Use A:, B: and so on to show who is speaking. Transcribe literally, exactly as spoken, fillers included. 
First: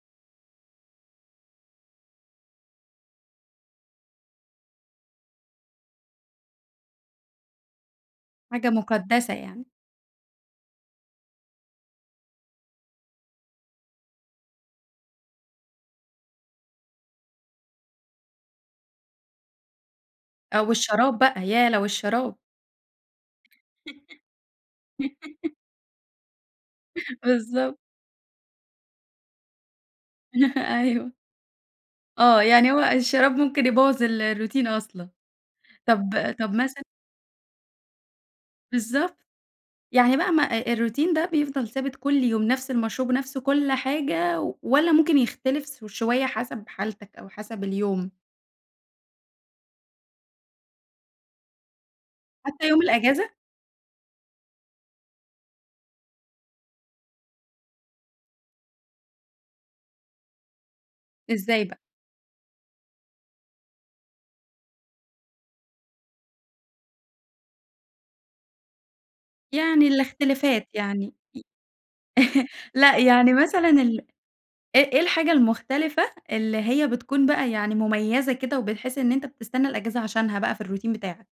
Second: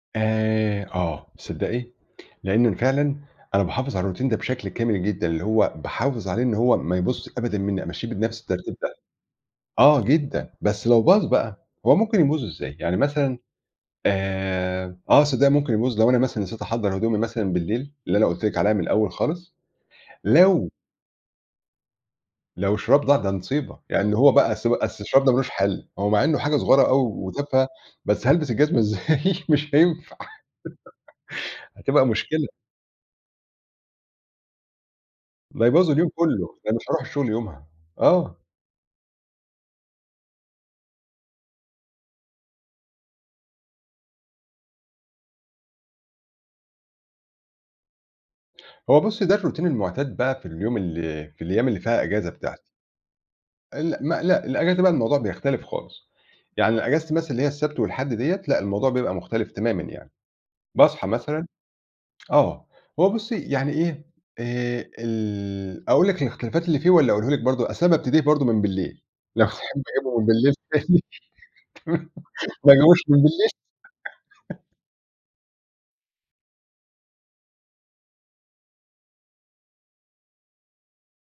A: آآ، آه. تصدّقي، لإن أنا فعلًا أنا باحافظ على الروتين ده بشكل كامل جدًا، اللي هو باحافظ عليه إن هو ما يبوظ أبدًا منّي، أمشّيه بنَفْس
B: حاجة
A: الترتيب ده،
B: مُقدسّة يعني.
A: آه جدًا. بس لو باظ بقى هو ممكن يبوظ إزاي؟ يعني مثلًا آآ آه، تصّدقي ممكن يبوظ لو أنا مثلًا نسيت أحضَّر هدومي مثلًا بالليل، اللي أنا قُلت لك عليها من الأول خالص.
B: أو
A: لو
B: الشراب بقى، ياه لوالشراب.
A: لو الشراب ضاع ده نِصيبة يعني هو بقى أصل ب أصل الشراب ده مالوش حَل، هو مع إنّه حاجة صغيرة أوي وتافهة،
B: بالضبط.
A: بس هالبس الجزمة إزاي؟ مش هينفع.
B: أيوه.
A: هتبقى
B: آه.
A: مُشكلة.
B: يعني هو الشراب ممكن يبوّظ ال الروتين أصلًا.
A: ده يبوّظ اليوم
B: طَب
A: كُلّه،
B: طَب
A: ده
B: مثلًا
A: مش هاروح الشُغل يومها. آه.
B: بالضبط. يعني بقى ما، آآ الروتين ده بيفضل ثابت كل يوم، نَفْس المشروب ونَفْس كل حاجة والّا ممكن يختلف س شوية حَسَب حالتَك أو حَسَب اليوم؟
A: هو بُصّي، ده الروتين المُعتاد بقى في اليوم اللي في الأيام اللي فيها إجازة بتاعتي.
B: حتّى يوم الإجازة؟
A: ال ما لأ، الإجازة بقى الموضوع بيختلف خالص. يعني أنا إجازتي مثلًا اللي هي السبت والحد ديّة، لأ الموضوع بيبقى مُختلف تمامًا يعني. باصحى مثلًا
B: إزاي بقى؟
A: آه. هو بُصّي يعني إيه، آآ ال أقول لِك الإختلافات اللي فيه والّا أقولهُ لِك برضه أصل أنا بابتدي برضه من بالليل لو تحبّي
B: يعني
A: أجيبه من بالليل
B: الإختلافات
A: تاني، تمام،
B: يعني ي
A: ما
B: لأ،
A: أجيبوش من
B: يعني
A: بالليل
B: مثلًا ال إيه إيه الحاجة المختلفة اللي هي بتكون بقى يعني مُميّزة كده وبتحِس إن أنت بتستنى الإجازة عشانها بقى في الروتين بتاعك؟